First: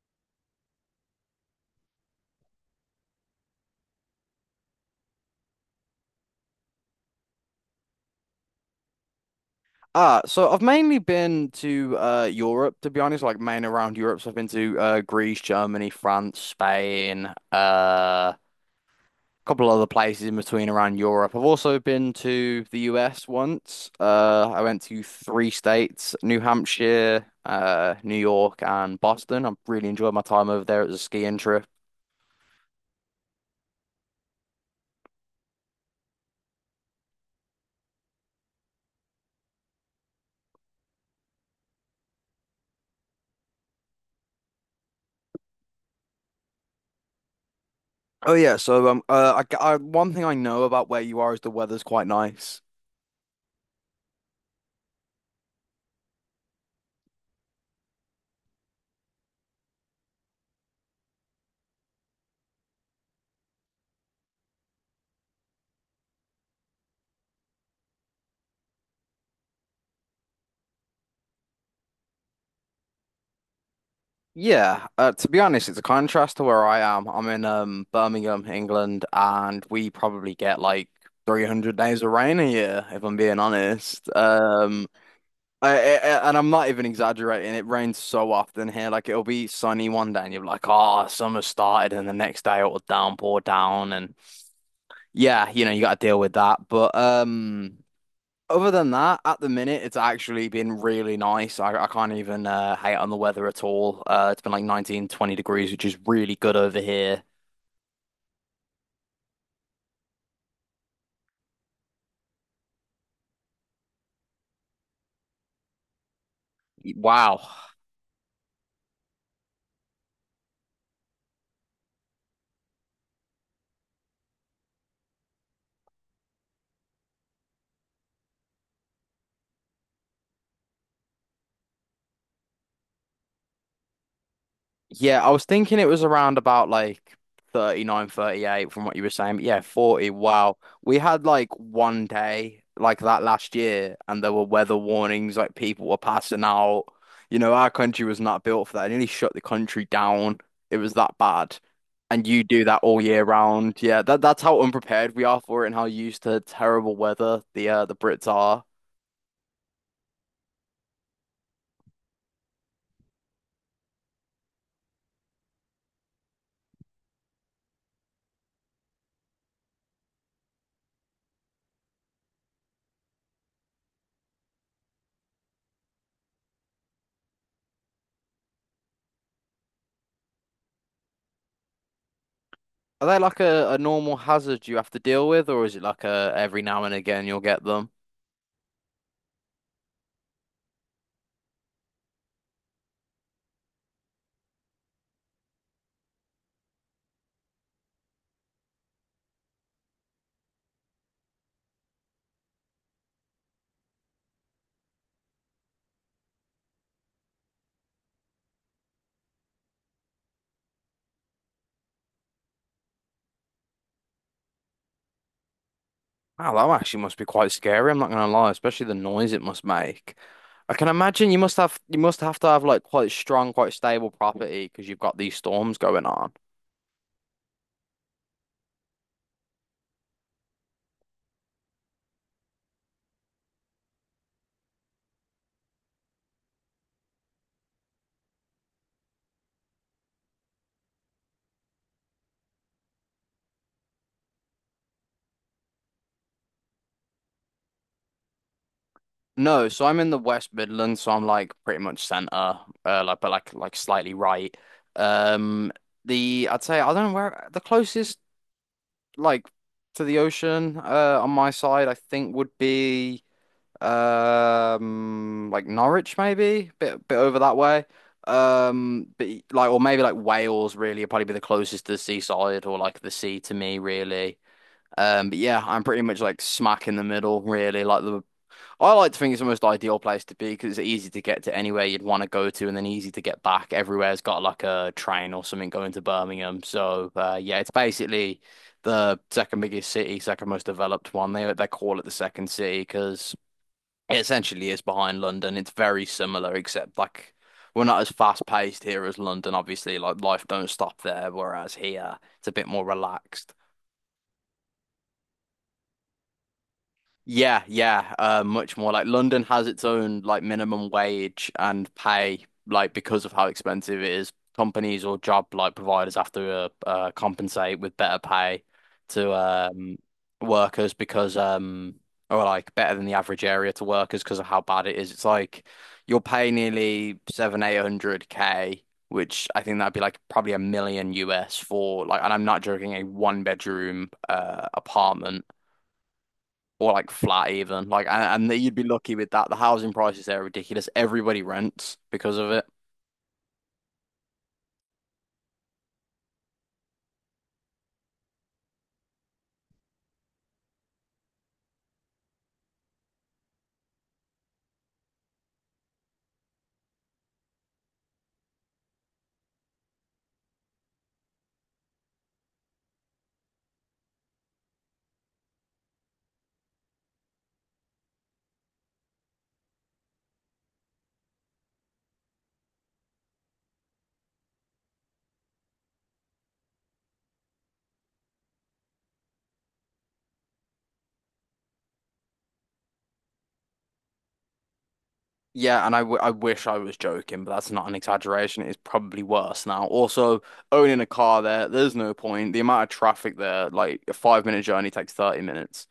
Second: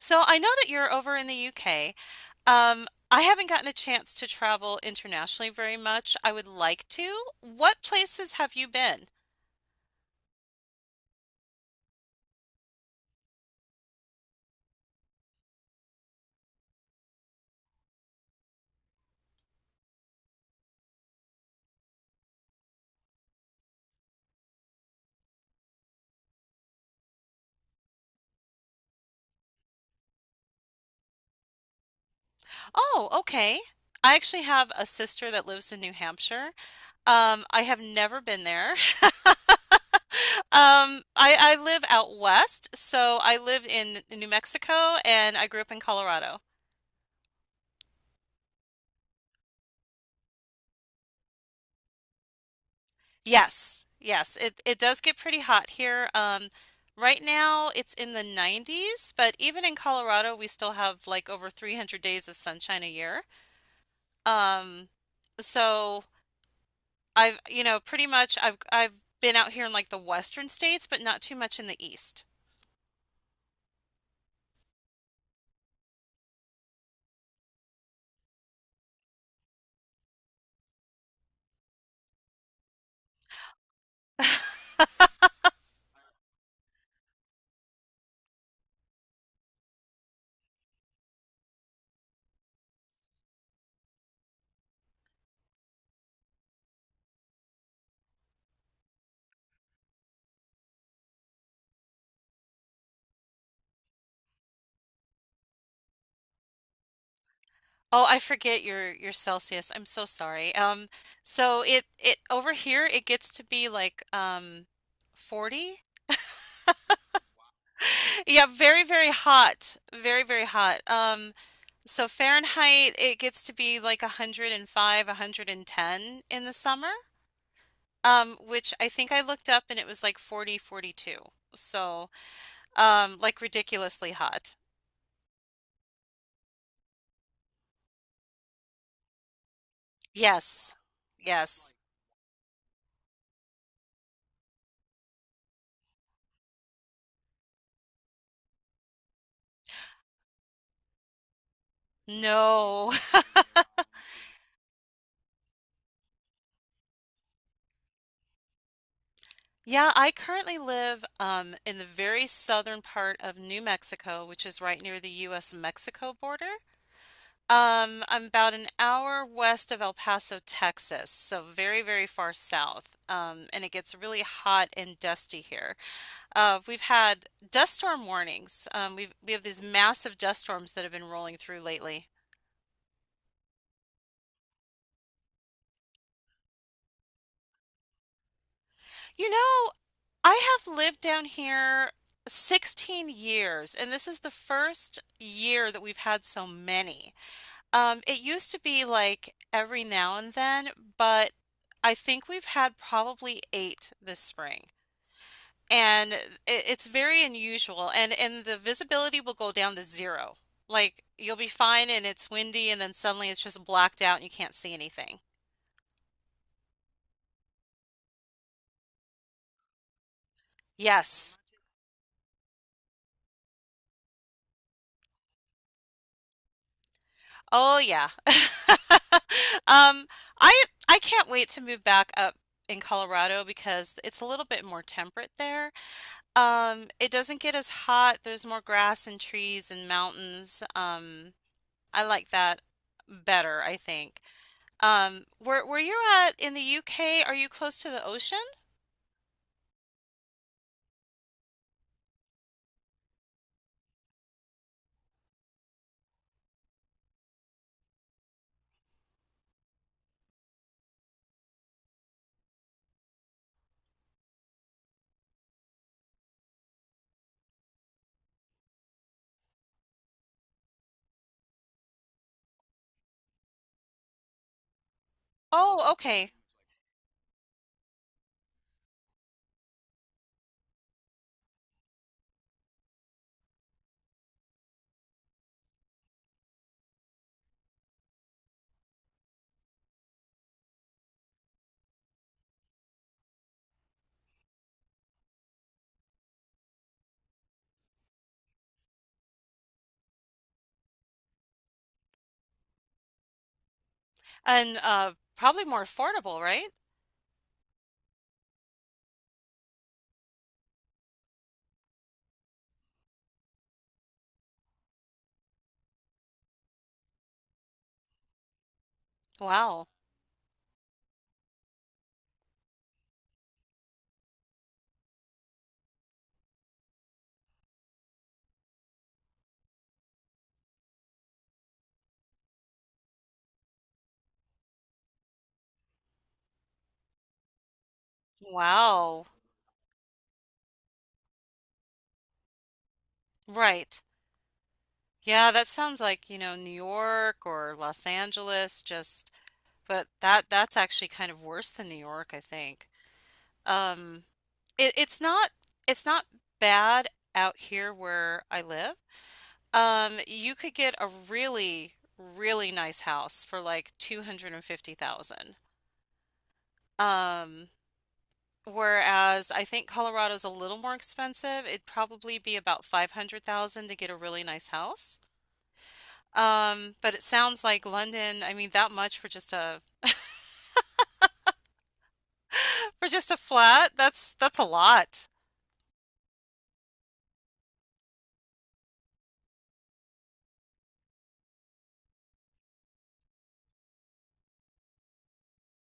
So I know that you're over in the UK. I haven't gotten a chance to travel internationally very much. I would like to. What places have you been? Ah, so I've mainly been to Europe to be honest, like main around Europe. So I've been to Greece, Germany, France, Spain, uh a couple other places in between around Europe. I've also been to the US once. I went to three states, New Hampshire, New York and Boston. I really enjoyed my time over there. It was a skiing trip. Oh, okay. I actually have a sister that lives in New Hampshire. I have never been there. I live out west, so I lived in New Mexico and I grew up in Colorado. Oh yeah, so one thing I know about where you are is the weather's quite nice. Yes, yes, it does get pretty hot here. Right now it's in the 90s, but even in Colorado we still have like over 300 days of sunshine a year. Um, so I've, you know, pretty much I've been out here in like the western states, but not too much in the east. Yeah, to be honest, it's a contrast to where I am. I'm in Birmingham, England, and we probably get like 300 days of rain a year, if I'm being honest. And I'm not even exaggerating. It rains so often here. Like it'll be sunny one day, and you're like, "Oh, summer started," and the next day it'll downpour down, and yeah, you got to deal with that. But. Other than that, at the minute, it's actually been really nice. I can't even hate on the weather at all. It's been like 19, 20 degrees, which is really good over here. Oh, I forget your Celsius. I'm so sorry. So it it over here it gets to be like 40. Wow. Yeah, very, very hot. Very, very hot. So Fahrenheit, it gets to be like 105, 110 in the summer, which I think I looked up and it was like 40, 42. So like ridiculously hot. Yeah, I was thinking it was around about like 39, 38, from what you were saying. But yeah, 40. Wow. Yes. We had like Yes. one day like that last year, and there were weather warnings, like people were passing out. You know, our country was not built for that. It nearly shut the country down. It was that bad. And you do that No. all year round. Yeah, that's how unprepared we are for it and how used to terrible weather the Brits are. Yeah, I currently live in the very southern part of New Mexico, which is right near the US-Mexico border. I'm about an hour west of El Paso, Texas, so very, very far south. And it gets really hot and dusty here. We've had dust storm warnings. We have these massive dust storms that have been rolling through lately. Are they like a normal hazard you have to deal with, or is it like a every now and again you'll get them? You know, I have lived down here 16 years, and this is the first year that we've had so many. It used to be like every now and then, but I think we've had probably eight this spring. And it's very unusual and the visibility will go down to zero. Like you'll be fine and it's windy and then suddenly it's just blacked out and you can't see anything. Wow, that actually must be quite scary. I'm not gonna lie, especially the noise it must make. I can imagine Yes. You must have to have like quite strong, quite stable property because you've got these storms going on. Oh yeah. Um, I can't wait to move back up in Colorado because it's a little bit more temperate there. It doesn't get as hot. There's more grass and trees and mountains. I like that better, I think. Where you're at in the UK, are you close to the ocean? No, so I'm in the West Midlands, so I'm like pretty much centre, like but like slightly right. Um, the I'd say I don't know where the closest like to the ocean, on my side I think would be. Like Norwich maybe, bit over that way. But like, or maybe like Wales really would probably be the closest to the seaside or like the sea to me really. But yeah, I'm Oh, pretty much okay. like smack in the middle really. Like the I like to think it's the most ideal place to be because it's easy to get to anywhere you'd want to go to and then easy to get back. Everywhere's got like a train or something going to Birmingham. So yeah, it's basically the second biggest city, second most developed one. They call it the second city because. It essentially is behind London. It's very similar, except like we're not as fast paced here as London, obviously. Like life don't stop there, whereas here it's a bit more relaxed. And probably more affordable, right? Yeah, yeah, much more. Like London has its own like minimum wage and pay, like because of how expensive it is. Companies or job like providers have to compensate with better pay to Wow. Workers because or like better than the average area to workers because of how bad it is. It's like you'll pay nearly seven, 800 K, which I think that'd be like probably a million US for like, and I'm not joking, a one bedroom apartment or like flat even. Like, and you'd be lucky Wow. with that. The housing prices there are ridiculous. Everybody rents because of it. Right. Yeah, that sounds like, you know, New York or Los Angeles, just but that that's actually kind of worse than New York, I think. Um it, it's not it's not bad out here where I live. You could get a really really nice house for like 250,000. Um, Whereas I think Colorado's a little more expensive. It'd probably be about 500,000 to get a really nice house. But it sounds like London, I mean that much for just a flat, that's a lot. Yeah, and I wish I was joking, but that's not an exaggeration. It's probably worse now. Also, owning a car there, there's no point. The amount of traffic there, like a 5 minute journey takes 30 minutes.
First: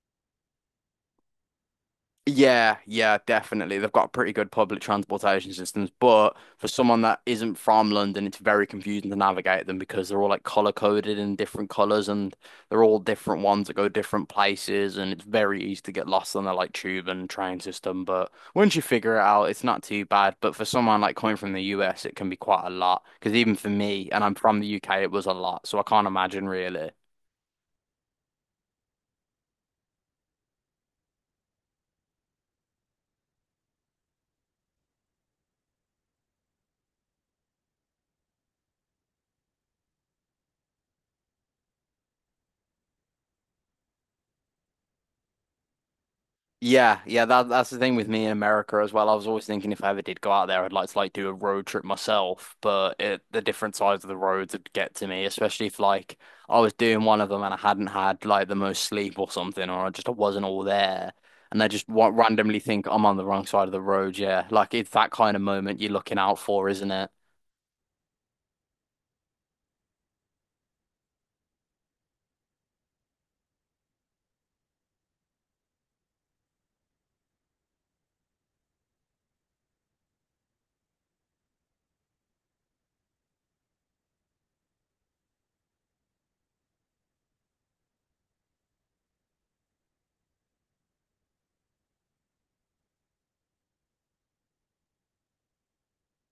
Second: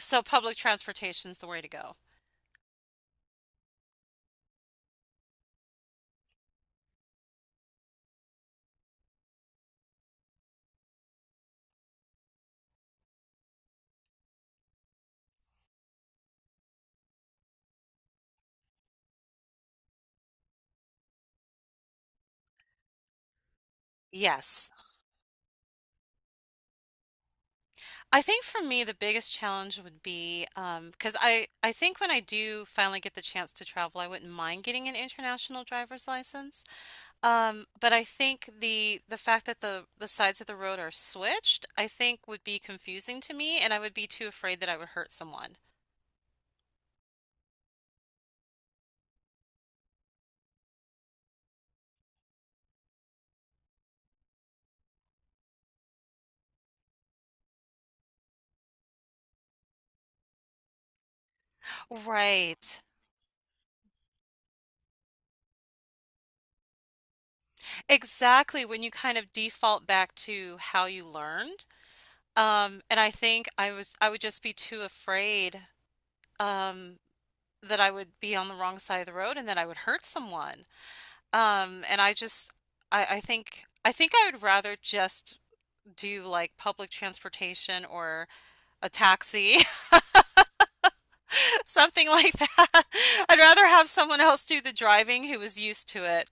So public transportation's the way to go. Yeah, yeah, definitely. They've got pretty good public transportation systems, but for someone that isn't from London, it's very confusing to navigate them because they're all like color coded in different colors and they're all different ones that go different places and it's very easy to get lost on the like tube and train system, but once you figure it out, it's not too bad. But for someone like coming from the US, it can be quite a lot because even for me, and I'm from the Yes. UK, it was a lot, so I can't imagine really. I think for me the biggest challenge would be, cause I think when I do finally get the chance to travel, I wouldn't mind getting an international driver's license. But I think the fact that the sides of the road are switched, I think would be confusing to me, and I would be too afraid that I would hurt someone. Yeah, yeah, that's the thing with me in America as well. I was always thinking if I ever did go out there, I'd like to like do a road trip myself, but it, the different sides of the roads would get to me, especially if like I was doing one of them and I hadn't had like the most sleep or something, or I just wasn't all there, and I just wa randomly Right. think I'm on the wrong side of the road. Yeah, like it's that kind of moment you're looking out for, isn't it? Exactly. When you kind of default back to how you learned. And I think I would just be too afraid um that I would be on the wrong side of the road and that I would hurt someone. And I just I think I would rather just do like public transportation or a taxi, something like that. I'd rather have someone else do the driving who is used to it.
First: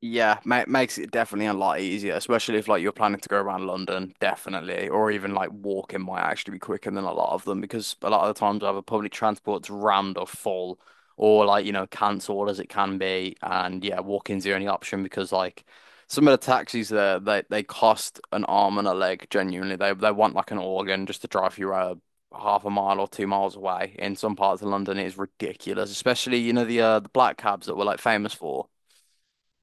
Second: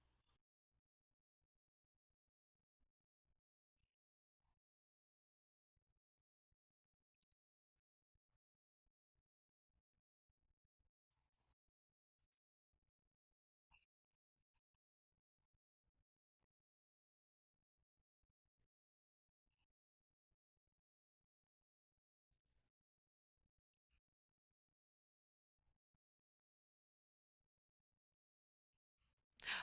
Yeah, ma makes it definitely a lot easier, especially if like you're planning to go around London, definitely, or even like walking might actually be quicker than a lot of them because a lot of the times either public transport's rammed or full, or like cancelled as it can be, and yeah, walking's the only option because like some of the taxis there they cost an arm and a leg genuinely. They want like an organ just to drive you half a mile or 2 miles away. In some parts of London, it is ridiculous, especially the black cabs that we're like famous for.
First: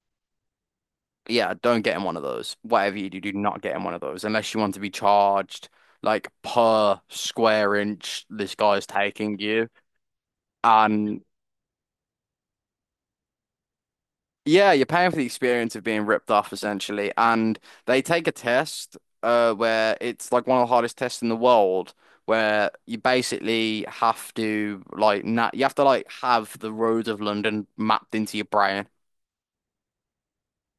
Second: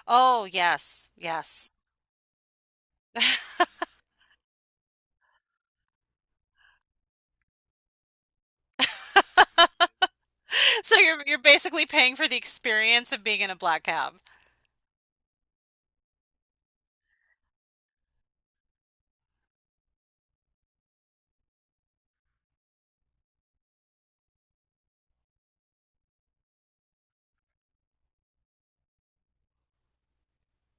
Oh, yes, Yeah, yes. don't get in one of those. Whatever you do, do not get in one of those unless you want to be charged like per square inch this guy's taking you. So you're And you're basically paying for the experience of being in a black cab. yeah, you're paying for the experience of being ripped off essentially. And they take a test where it's like one of the hardest tests in the world where you basically have to like na you have to like have the roads of London mapped into your brain.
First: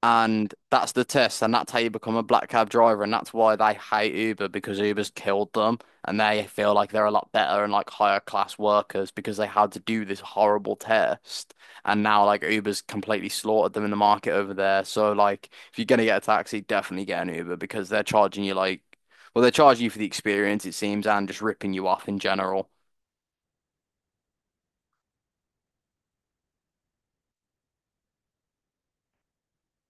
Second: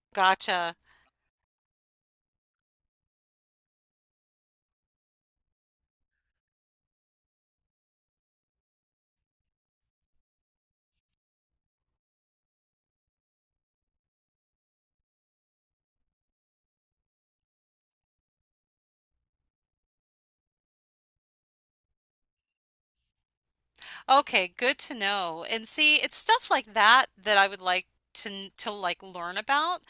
And Gotcha. that's the test, and that's how you become a black cab driver, and that's why they hate Uber because Uber's killed them, and they feel like they're a lot better and like higher class workers because they had to do this horrible test, and now like Uber's completely slaughtered them in the market over there. So like, if you're gonna get a taxi, definitely get an Uber because they're charging you like, well, they're charging you for the experience, it seems, and just ripping you off in general. Okay, good to know. And see, it's stuff like that that I would like to to like learn about.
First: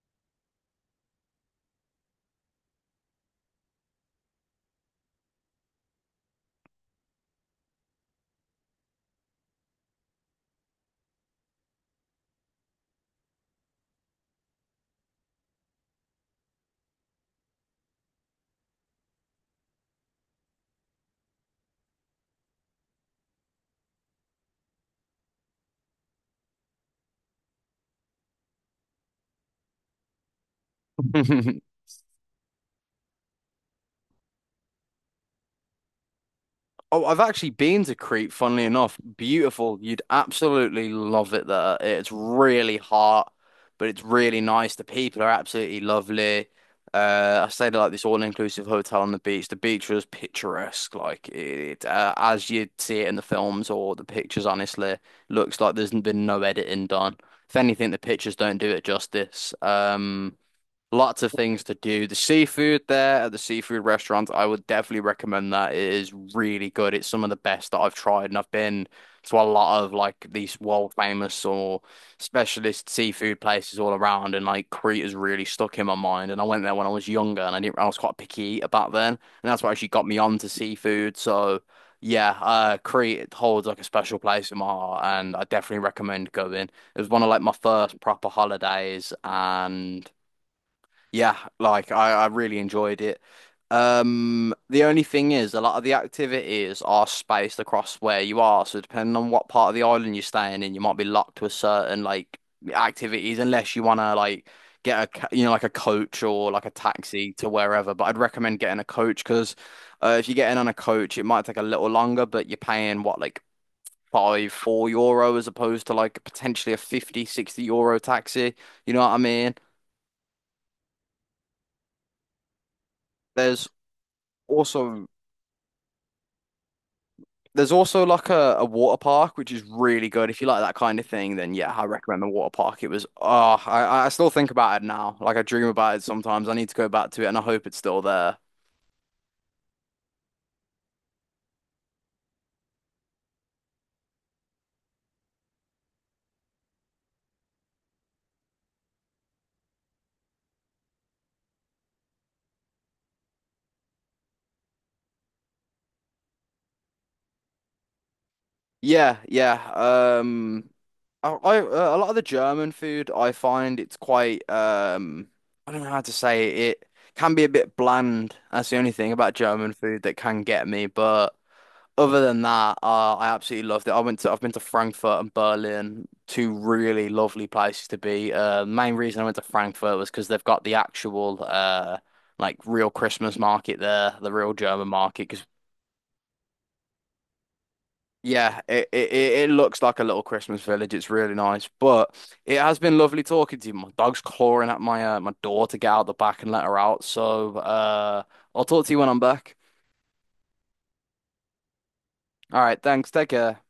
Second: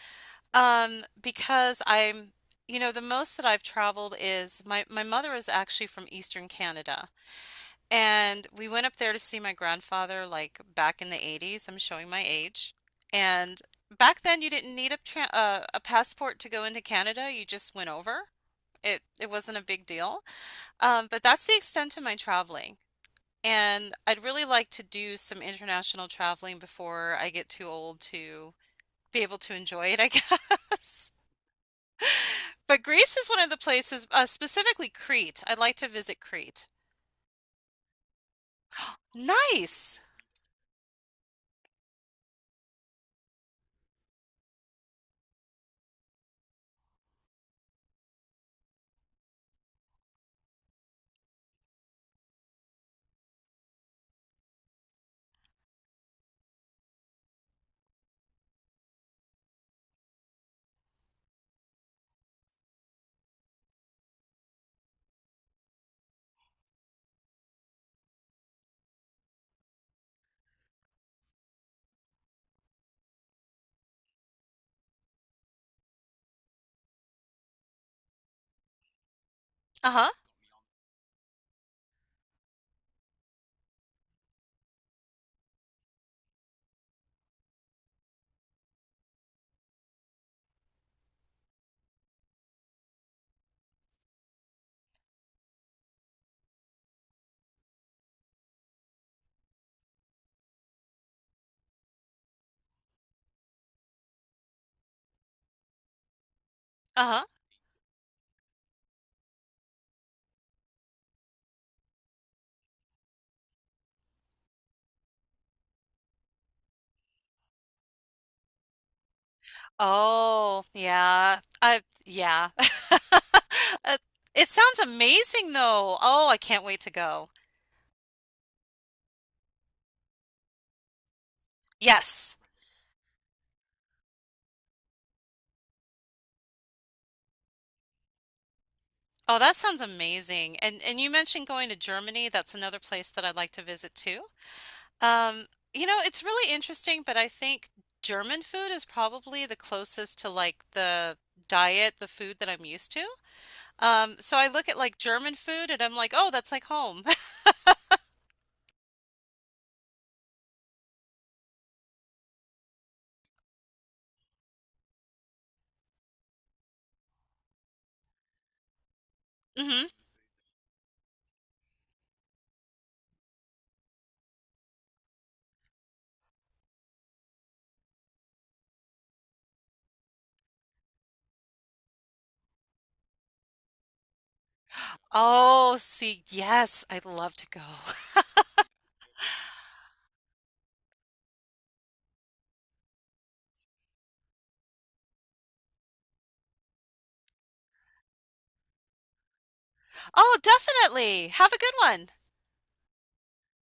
Because I'm, you know, the most that I've traveled is my mother is actually from Eastern Canada. And we went up there to see my grandfather, like back in the 80s. I'm showing my age. And back then, you didn't need a a passport to go into Canada. You just went over. It wasn't a big deal. But that's the extent of my traveling. And I'd really like to do some international traveling before I get too old to be able to enjoy it, I guess. But Greece is one of the places, specifically Crete. I'd like to visit Crete. Oh, I've actually been to Crete, funnily enough. Beautiful. Nice. You'd absolutely love it there. It's really hot, but it's really nice. The people are absolutely lovely. I stayed at like this all-inclusive hotel on the beach. The beach was picturesque, like it as you'd see it in the films or the pictures. Honestly, looks like there's been no editing done. If anything, the pictures don't do it justice. Lots of things to do. The seafood there at the seafood restaurant, I would definitely recommend that. It is really good. It's some of the best that I've tried, and I've been to a lot of like these world famous or specialist seafood places all around, and like Crete has really stuck in my mind. And I went there when I was younger, and I didn't, I was quite a picky eater back then, and that's what actually got Uh-huh. me onto seafood. So yeah, Crete it holds like a special place in my heart, and I definitely recommend going. It was one of like my first proper holidays, and. Yeah, like I really enjoyed it. The only thing is, a lot of the activities are spaced across where you are. So depending on what part of the island you're staying in, you might be locked to a certain like activities unless you want to like get a like a coach or like a Uh-huh. taxi to wherever. But I'd recommend getting a coach because if you get in on a coach, it might take a little longer, but you're paying what like five, €4 as opposed to like potentially a 50, €60 taxi. You know what I mean? Oh, yeah. I yeah. There's Uh, It sounds also amazing though. Oh, I can't wait to go. There's also like a water park, which is really good. If you like that kind of thing, then yeah, I recommend the Yes. water park. It was, oh, I still think about it now. Like I dream about it sometimes. I need to go back to it and I hope it's still there. Oh, that sounds amazing. And you mentioned going to Germany. That's another place that I'd like to visit too. Um, you know, it's really interesting, but I think German food is probably the closest to like the diet, the food that I'm used to. So I look at like German food and I'm like, "Oh, that's like home." Yeah, yeah. I a lot of the German food, I find it's quite, I don't know how to say it. It can be a bit bland. That's the only thing about German Hmm. food that can get me. But other than that, I absolutely loved it. I've been to Frankfurt and Berlin, two really lovely places to be. Main reason I went to Frankfurt was because they've got the actual like real Christmas market there, the real German market. Because Oh, see, yes, I'd love to go. yeah, it looks like a little Christmas village. It's really nice, but it has been lovely talking to you. My dog's clawing at my door to get out the back and let her out. So I'll talk to you when I'm back. Oh, definitely. Have a good one. All right, thanks. Take care.